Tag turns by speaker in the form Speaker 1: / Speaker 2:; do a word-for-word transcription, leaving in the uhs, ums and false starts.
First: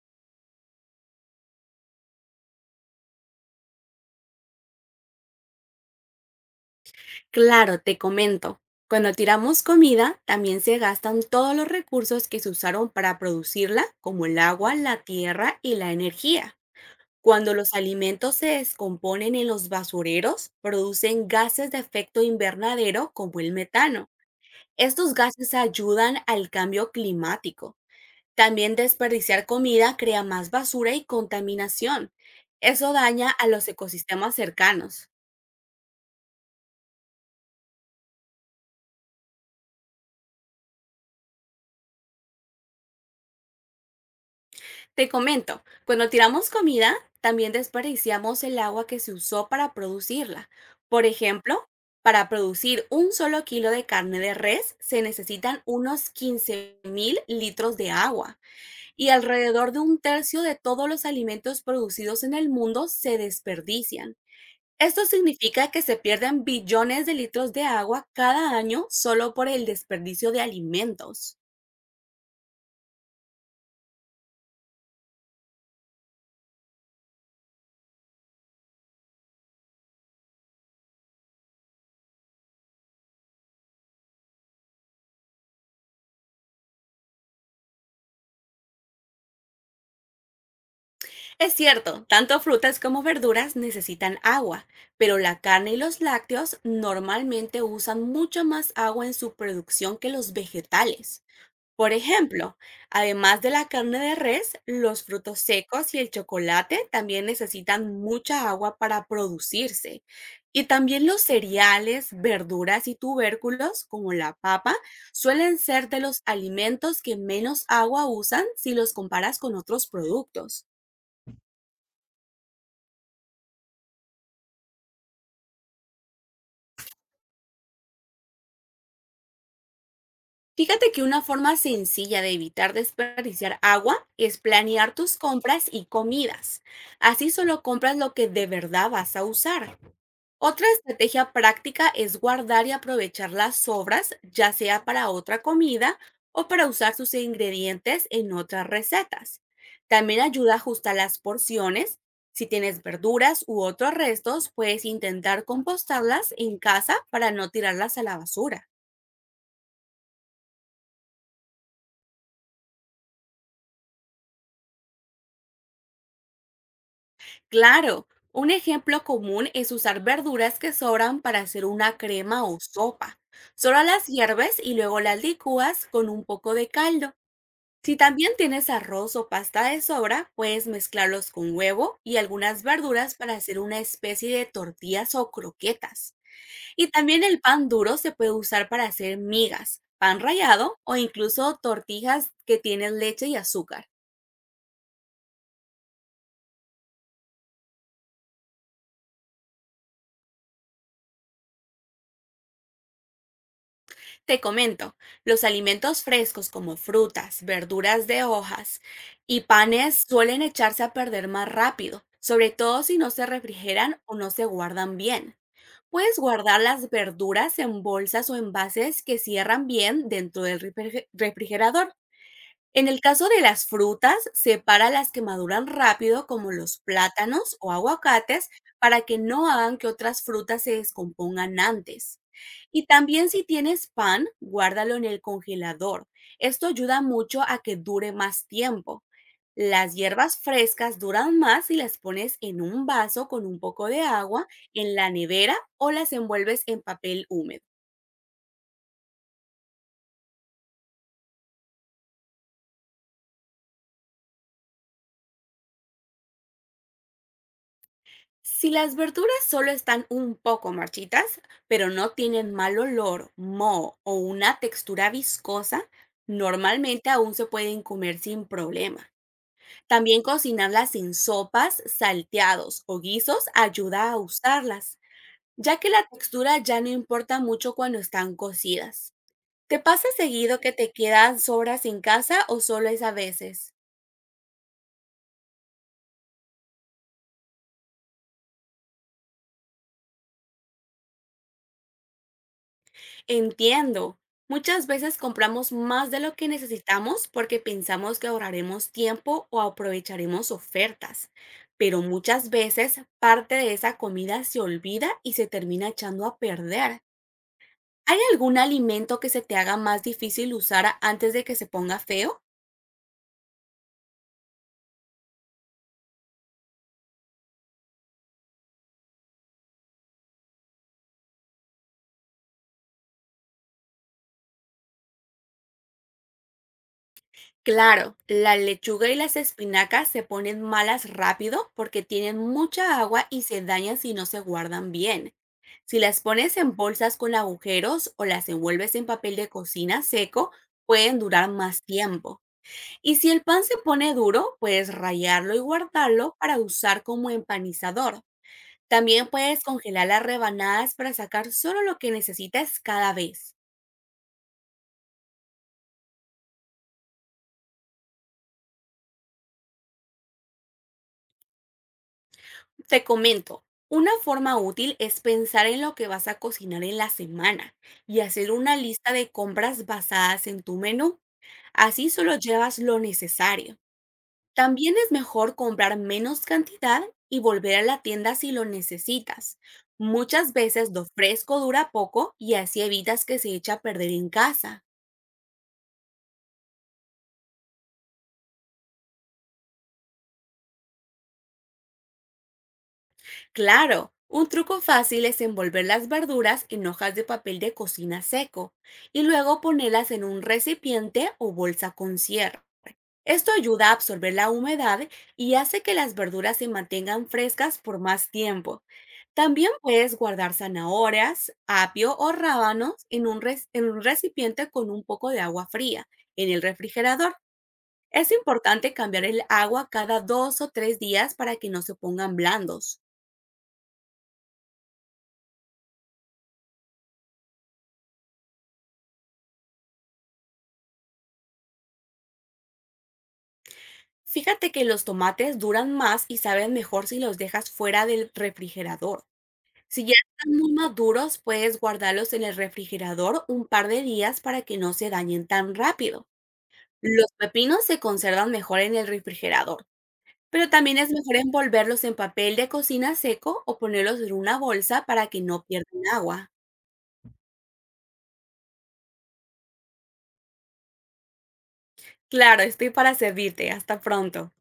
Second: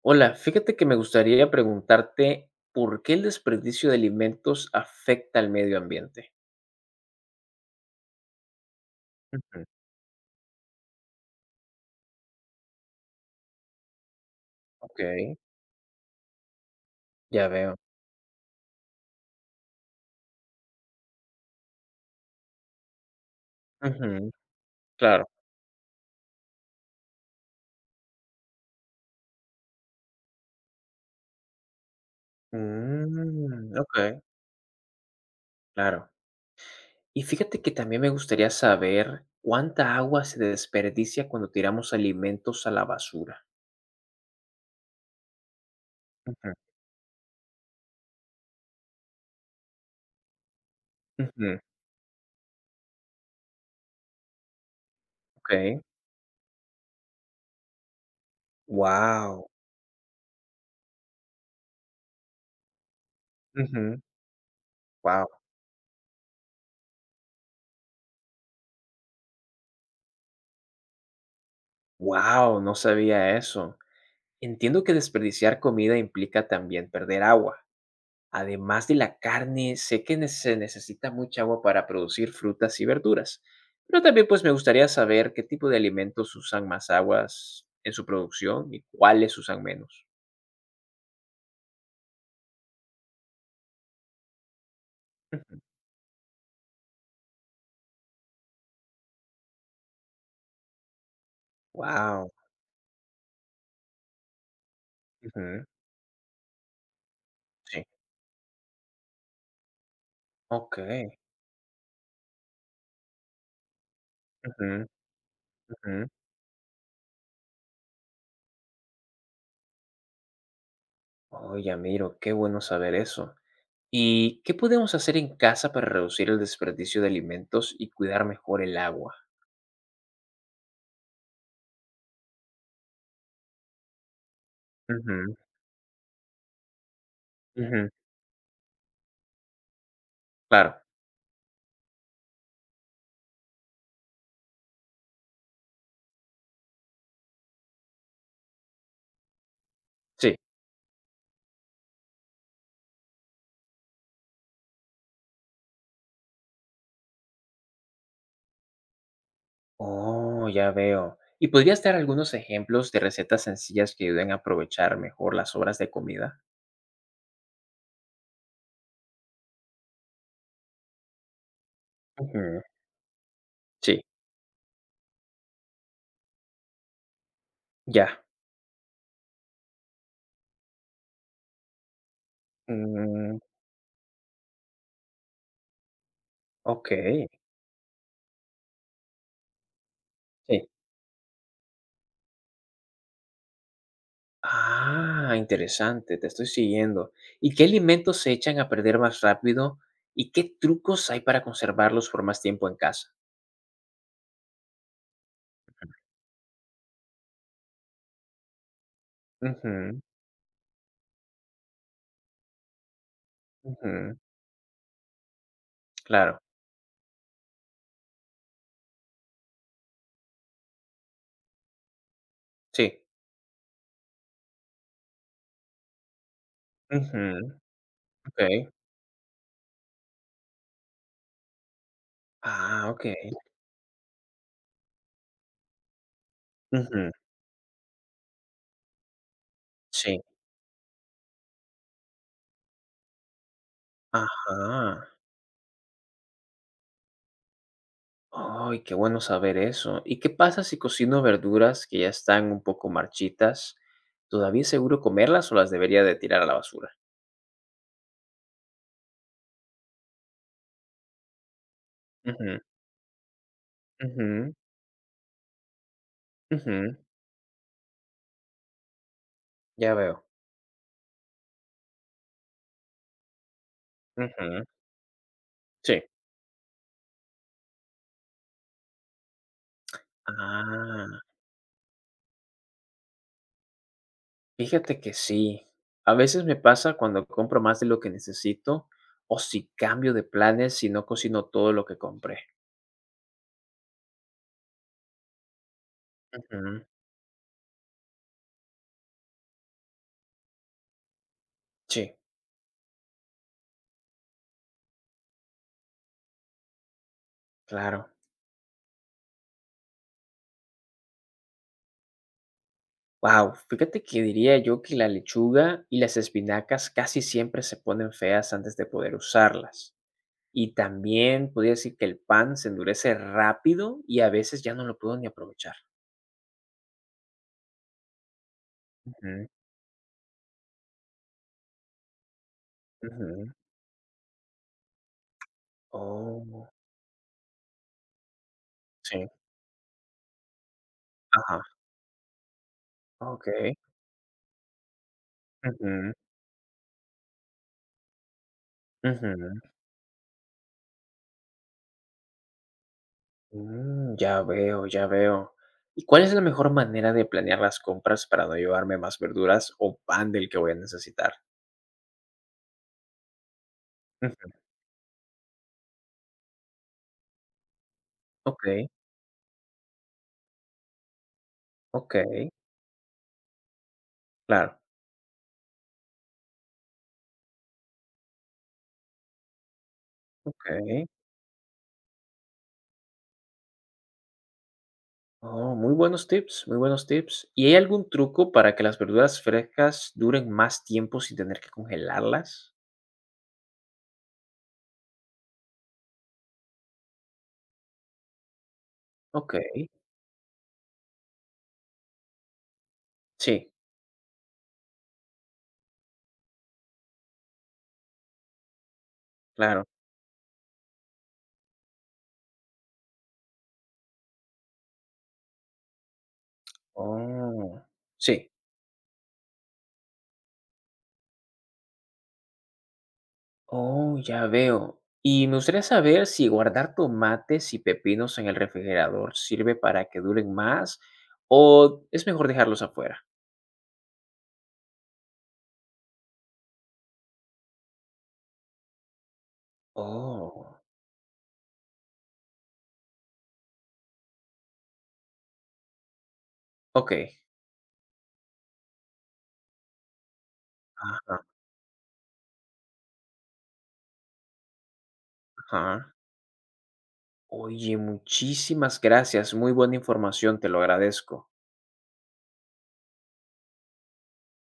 Speaker 1: Hola, fíjate que me gustaría preguntarte por qué el desperdicio de alimentos afecta al medio ambiente.
Speaker 2: Claro, te comento. Cuando tiramos
Speaker 1: Ujú.
Speaker 2: comida, también se gastan todos los recursos que se usaron para producirla, como el agua,
Speaker 1: Ok,
Speaker 2: la tierra y la energía.
Speaker 1: ya
Speaker 2: Cuando los
Speaker 1: veo.
Speaker 2: alimentos se descomponen en los basureros, producen gases de efecto invernadero como el metano.
Speaker 1: Ujú,
Speaker 2: Estos
Speaker 1: claro.
Speaker 2: gases ayudan al cambio climático. También desperdiciar comida crea más basura y contaminación. Eso daña a los
Speaker 1: Mm, ok,
Speaker 2: ecosistemas cercanos.
Speaker 1: claro. Y fíjate que también me gustaría saber cuánta agua se desperdicia cuando tiramos alimentos a la basura.
Speaker 2: Te comento, cuando
Speaker 1: Ujú.
Speaker 2: tiramos comida, también desperdiciamos el agua que se usó para producirla. Por
Speaker 1: Ujú,
Speaker 2: ejemplo, para producir un solo kilo de carne de res se necesitan
Speaker 1: ok.
Speaker 2: unos 15 mil litros de agua y
Speaker 1: Wow.
Speaker 2: alrededor de un tercio de todos los alimentos producidos en el mundo se desperdician. Esto
Speaker 1: Wow.
Speaker 2: significa que se pierden billones de litros de agua cada año solo por el desperdicio de alimentos.
Speaker 1: Wow, no sabía eso. Entiendo que desperdiciar comida implica también perder agua. Además de la carne, sé que ne- se necesita mucha agua para producir frutas y verduras, pero también pues me gustaría saber qué tipo de alimentos usan más aguas en su producción y cuáles usan menos.
Speaker 2: Es cierto, tanto frutas como verduras necesitan agua, pero la carne y los lácteos normalmente usan mucho más agua en su producción que los vegetales. Por
Speaker 1: Wow.
Speaker 2: ejemplo, además de la carne de res, los frutos secos y el chocolate también
Speaker 1: Sí.
Speaker 2: necesitan mucha agua para producirse. Y
Speaker 1: Ok.
Speaker 2: también los cereales, verduras y tubérculos, como la
Speaker 1: Ujú,
Speaker 2: papa, suelen ser
Speaker 1: ujú.
Speaker 2: de los alimentos que menos agua usan si los comparas con otros productos.
Speaker 1: Oh, ya miro, qué bueno saber eso. ¿Y qué podemos hacer en casa para reducir el desperdicio de alimentos y cuidar mejor el agua?
Speaker 2: Fíjate que una forma sencilla de evitar desperdiciar agua es planear tus
Speaker 1: Ujú,
Speaker 2: compras y comidas. Así solo
Speaker 1: ujú,
Speaker 2: compras lo que de verdad vas a usar. Otra
Speaker 1: claro,
Speaker 2: estrategia práctica es guardar y aprovechar las sobras, ya sea para otra comida o para usar sus ingredientes en otras recetas. También
Speaker 1: sí.
Speaker 2: ayuda a ajustar las porciones. Si tienes verduras u otros restos, puedes intentar compostarlas en casa para no tirarlas a la basura.
Speaker 1: Oh, ya veo. ¿Y podrías dar algunos ejemplos de recetas sencillas que ayuden a aprovechar mejor las sobras de comida?
Speaker 2: Claro, un ejemplo común es usar verduras que sobran para hacer una crema o
Speaker 1: Ujú,
Speaker 2: sopa. Solo
Speaker 1: sí,
Speaker 2: las hierves y luego las licúas con un poco de caldo. Si
Speaker 1: ya.
Speaker 2: también tienes arroz o pasta de sobra, puedes mezclarlos con huevo y algunas verduras para
Speaker 1: Mm,
Speaker 2: hacer una especie de tortillas o croquetas. Y
Speaker 1: ok,
Speaker 2: también el pan duro se puede usar para hacer migas, pan
Speaker 1: sí.
Speaker 2: rallado o incluso tortillas que tienen leche y azúcar.
Speaker 1: Ah, interesante, te estoy siguiendo. ¿Y qué alimentos se echan a perder más rápido? ¿Y qué trucos hay para conservarlos por más tiempo en casa?
Speaker 2: Te comento, los alimentos frescos como frutas, verduras de hojas y
Speaker 1: Ujú,
Speaker 2: panes suelen echarse a perder más rápido, sobre todo si no se refrigeran o
Speaker 1: ujú,
Speaker 2: no se guardan bien. Puedes
Speaker 1: claro,
Speaker 2: guardar las verduras en bolsas o envases que cierran bien dentro del refrige- refrigerador. En
Speaker 1: sí.
Speaker 2: el caso de las frutas, separa las que maduran rápido, como los
Speaker 1: Ujú,
Speaker 2: plátanos o
Speaker 1: ok.
Speaker 2: aguacates, para que no hagan que otras frutas se descompongan antes. Y
Speaker 1: Ah, ok.
Speaker 2: también si tienes pan, guárdalo en el congelador. Esto ayuda
Speaker 1: Ujú,
Speaker 2: mucho a que dure más tiempo. Las
Speaker 1: sí.
Speaker 2: hierbas frescas duran más si las pones en un vaso con un poco de agua, en
Speaker 1: Ajá.
Speaker 2: la nevera o las envuelves en papel húmedo.
Speaker 1: Ay, qué bueno saber eso. ¿Y qué pasa si cocino verduras que ya están un poco marchitas? ¿Todavía es seguro comerlas o las debería de tirar a la basura?
Speaker 2: Si las verduras solo están un poco marchitas, pero no tienen
Speaker 1: Ujú,
Speaker 2: mal olor, moho o
Speaker 1: ujú,
Speaker 2: una textura viscosa,
Speaker 1: ujú,
Speaker 2: normalmente aún se pueden comer sin problema.
Speaker 1: ya
Speaker 2: También
Speaker 1: veo.
Speaker 2: cocinarlas en sopas, salteados o guisos ayuda a
Speaker 1: Ujú,
Speaker 2: usarlas, ya que
Speaker 1: sí.
Speaker 2: la textura ya no importa mucho cuando están cocidas. ¿Te pasa seguido que te
Speaker 1: Ah,
Speaker 2: quedan sobras en casa o solo es a veces?
Speaker 1: fíjate que sí. A veces me pasa cuando compro más de lo que necesito o si cambio de planes si no cocino todo lo que compré.
Speaker 2: Entiendo. Muchas veces compramos más de lo que
Speaker 1: Ujú,
Speaker 2: necesitamos porque pensamos que ahorraremos tiempo o aprovecharemos ofertas, pero
Speaker 1: sí,
Speaker 2: muchas veces parte de esa comida se olvida y se termina echando a perder.
Speaker 1: claro.
Speaker 2: ¿Hay algún alimento que se te haga más difícil usar a- antes de que se ponga feo?
Speaker 1: Wow, fíjate que diría yo que la lechuga y las espinacas casi siempre se ponen feas antes de poder usarlas. Y también podría decir que el pan se endurece rápido y a veces ya no lo puedo ni aprovechar.
Speaker 2: Claro, la lechuga y las
Speaker 1: Ujú,
Speaker 2: espinacas se ponen malas rápido porque tienen mucha agua y
Speaker 1: ujú.
Speaker 2: se dañan si no se guardan bien. Si las pones
Speaker 1: Oh,
Speaker 2: en bolsas con agujeros o las envuelves en
Speaker 1: sí,
Speaker 2: papel de cocina seco, pueden durar
Speaker 1: ajá,
Speaker 2: más tiempo. Y si el pan
Speaker 1: okey.
Speaker 2: se pone duro, puedes rallarlo y
Speaker 1: Ujú,
Speaker 2: guardarlo para usar como empanizador. También
Speaker 1: ujú.
Speaker 2: puedes congelar las rebanadas para sacar solo lo que necesitas cada vez.
Speaker 1: Mm, ya veo, ya veo. ¿Y cuál es la mejor manera de planear las compras para no llevarme más verduras o pan del que voy a necesitar?
Speaker 2: Te comento, una
Speaker 1: Ujú.
Speaker 2: forma útil es pensar en lo que vas a cocinar en la semana y hacer una
Speaker 1: Okey,
Speaker 2: lista de compras basadas en tu menú. Así solo
Speaker 1: okey,
Speaker 2: llevas lo necesario.
Speaker 1: claro,
Speaker 2: También es mejor comprar menos cantidad y volver a la tienda si lo necesitas. Muchas veces
Speaker 1: okey.
Speaker 2: lo fresco dura poco y así evitas que se eche a perder en casa.
Speaker 1: Oh, muy buenos tips, muy buenos tips. ¿Y hay algún truco para que las verduras frescas duren más tiempo sin tener que congelarlas?
Speaker 2: Claro, un truco fácil es envolver las verduras en hojas de papel de cocina seco y
Speaker 1: Ok,
Speaker 2: luego ponerlas en un recipiente o bolsa con cierre. Esto
Speaker 1: sí,
Speaker 2: ayuda a absorber la humedad y hace que las verduras se mantengan frescas por más tiempo. También
Speaker 1: claro.
Speaker 2: puedes guardar zanahorias, apio o rábanos en un, res- en un recipiente con un poco de agua fría en el refrigerador.
Speaker 1: Oh,
Speaker 2: Es
Speaker 1: sí.
Speaker 2: importante cambiar el agua cada dos o tres días para que no se pongan blandos.
Speaker 1: Oh, ya veo. Y me gustaría saber si guardar tomates y pepinos en el refrigerador sirve para que duren más o es mejor dejarlos afuera.
Speaker 2: Fíjate que los tomates duran más y saben mejor si los dejas fuera del refrigerador. Si ya están muy
Speaker 1: Oh,
Speaker 2: maduros, puedes guardarlos en el refrigerador un par de días para que no se dañen tan rápido.
Speaker 1: ok.
Speaker 2: Los pepinos se conservan mejor en el refrigerador, pero también es mejor
Speaker 1: Ajá,
Speaker 2: envolverlos en papel de cocina seco o ponerlos en una bolsa para que no pierdan
Speaker 1: ajá.
Speaker 2: agua.
Speaker 1: Oye, muchísimas gracias. Muy buena información, te lo agradezco.
Speaker 2: Claro, estoy para servirte. Hasta pronto.